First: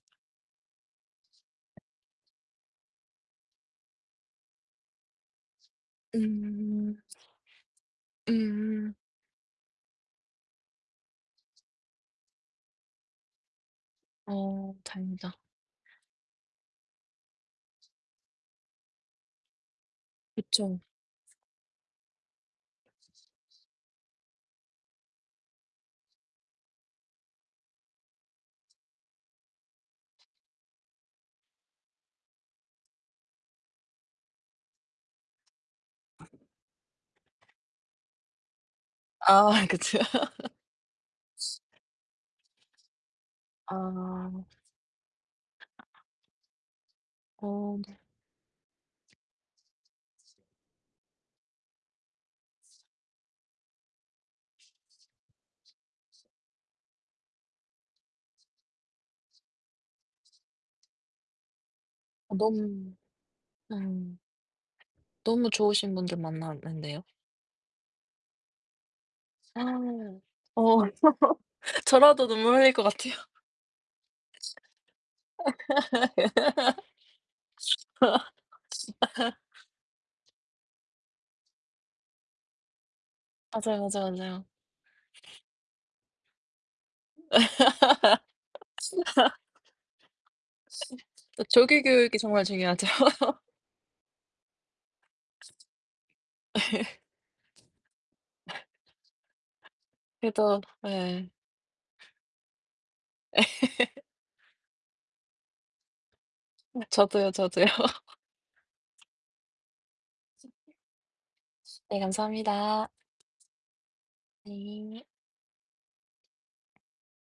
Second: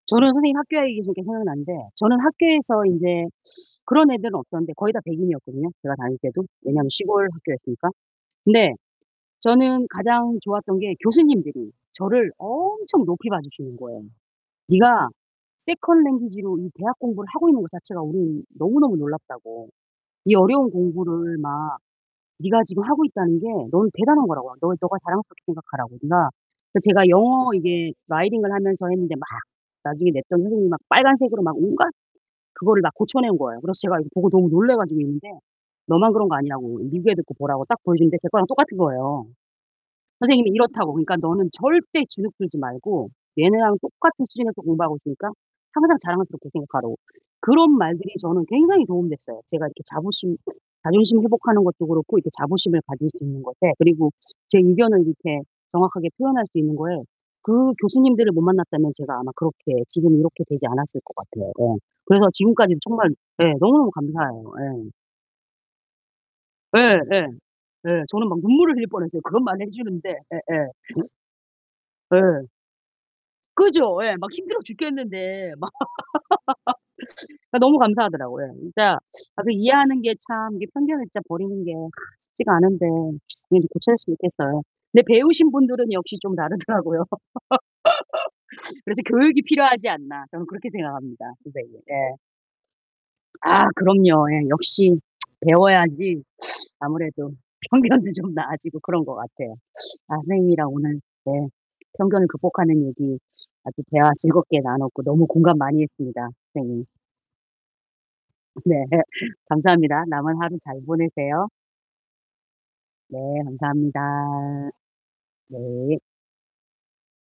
저는 선생님이 학교 얘기하시니까 생각나는데 저는 학교에서 인제 그런 애들은 없었는데 거의 다 백인이었거든요, 제가 다닐 때도. 왜냐면 음. 시골 학교였으니까. 근데 음. 저는 가장 좋았던 게 교수님들이 저를 엄청 높이 봐주시는 거예요. 어 네가 다행이다. 세컨 랭귀지로 이 대학 공부를 하고 있는 것 자체가 우리는 너무너무 놀랍다고. 이 어려운 그쵸. 공부를 막 네가 지금 하고 있다는 게 넌 대단한 거라고. 아 너 네가 자랑스럽게 생각하라고. 네가 제 제가 영어 이게 writing 을 하면서 했는데 막 나중에 냈던 선생님이 막 빨간색으로 막 온갖 그거를 막 고쳐 낸 거예요. 그래서 제가 이거 보고 너무 놀래 가지고 있는데 너만 그런 거 아니라고 이 미국 애들 거 보라고 딱 보여주는데 제 거랑 똑같은 거예요. 아 그쵸. 선생님이 이렇다고, 그러니까 너는 절대 주눅 들지 말고 얘네랑 똑같은 아. 수준에서 공부하고 있으니까 항상 자랑스럽게 생각하라고. 어 그런 네. 말들이 저는 굉장히 도움 됐어요. 제가 이렇게 자부심 자존심 회복하는 것도 그렇고 이렇게 자부심을 가질 수 있는 것에 그리고 제 의견을 이렇게 정확하게 표현할 수 있는 거에 그 교수님들을 못 만났다면 제가 아마 그렇게 지금 이렇게 되지 않았을 것 같아요. 네. 그래서 아 지금까지 너무 정말 예, 너무너무 음. 감사해요. 예. 너무 좋으신 분들 예. 만났는데요. 예. 예. 저는 막 눈물을 흘릴 뻔했어요. 그런 말을 해주는데. 예예. 어. 저라도 예. 눈물 흘릴 것 같아요. 그죠. 예. 막 힘들어 죽겠는데. 막 그 너무 감사하더라고요. 예. 진짜 아 그 이해하는 게 참 이게 편견을 진짜 버리는 게 쉽지가 않은데 이렇게 맞아요, 교체할 수 맞아요, 맞아요. 있겠어요. 근데 배우신 분들은 역시 좀 다르더라고요. 그래서 교육이 필요하지 않나. 저는 그렇게 생각합니다, 그 조기 선생님. 교육이 예. 정말 중요하죠. 아 그럼요. 예, 역시 배워야지 아무래도 편견도 좀 나아지고 그런 것 같아요. 아, 그래도 선생님이랑 오늘 예. 네. 편견을 극복하는 얘기 아주 대화 즐겁게 나눴고 너무 공감 많이 했습니다, 아 선생님. 저도요, 저도요. 네. 감사합니다. 남은 하루 잘 보내세요. 네, 감사합니다. 네. 감사합니다. 네. 네.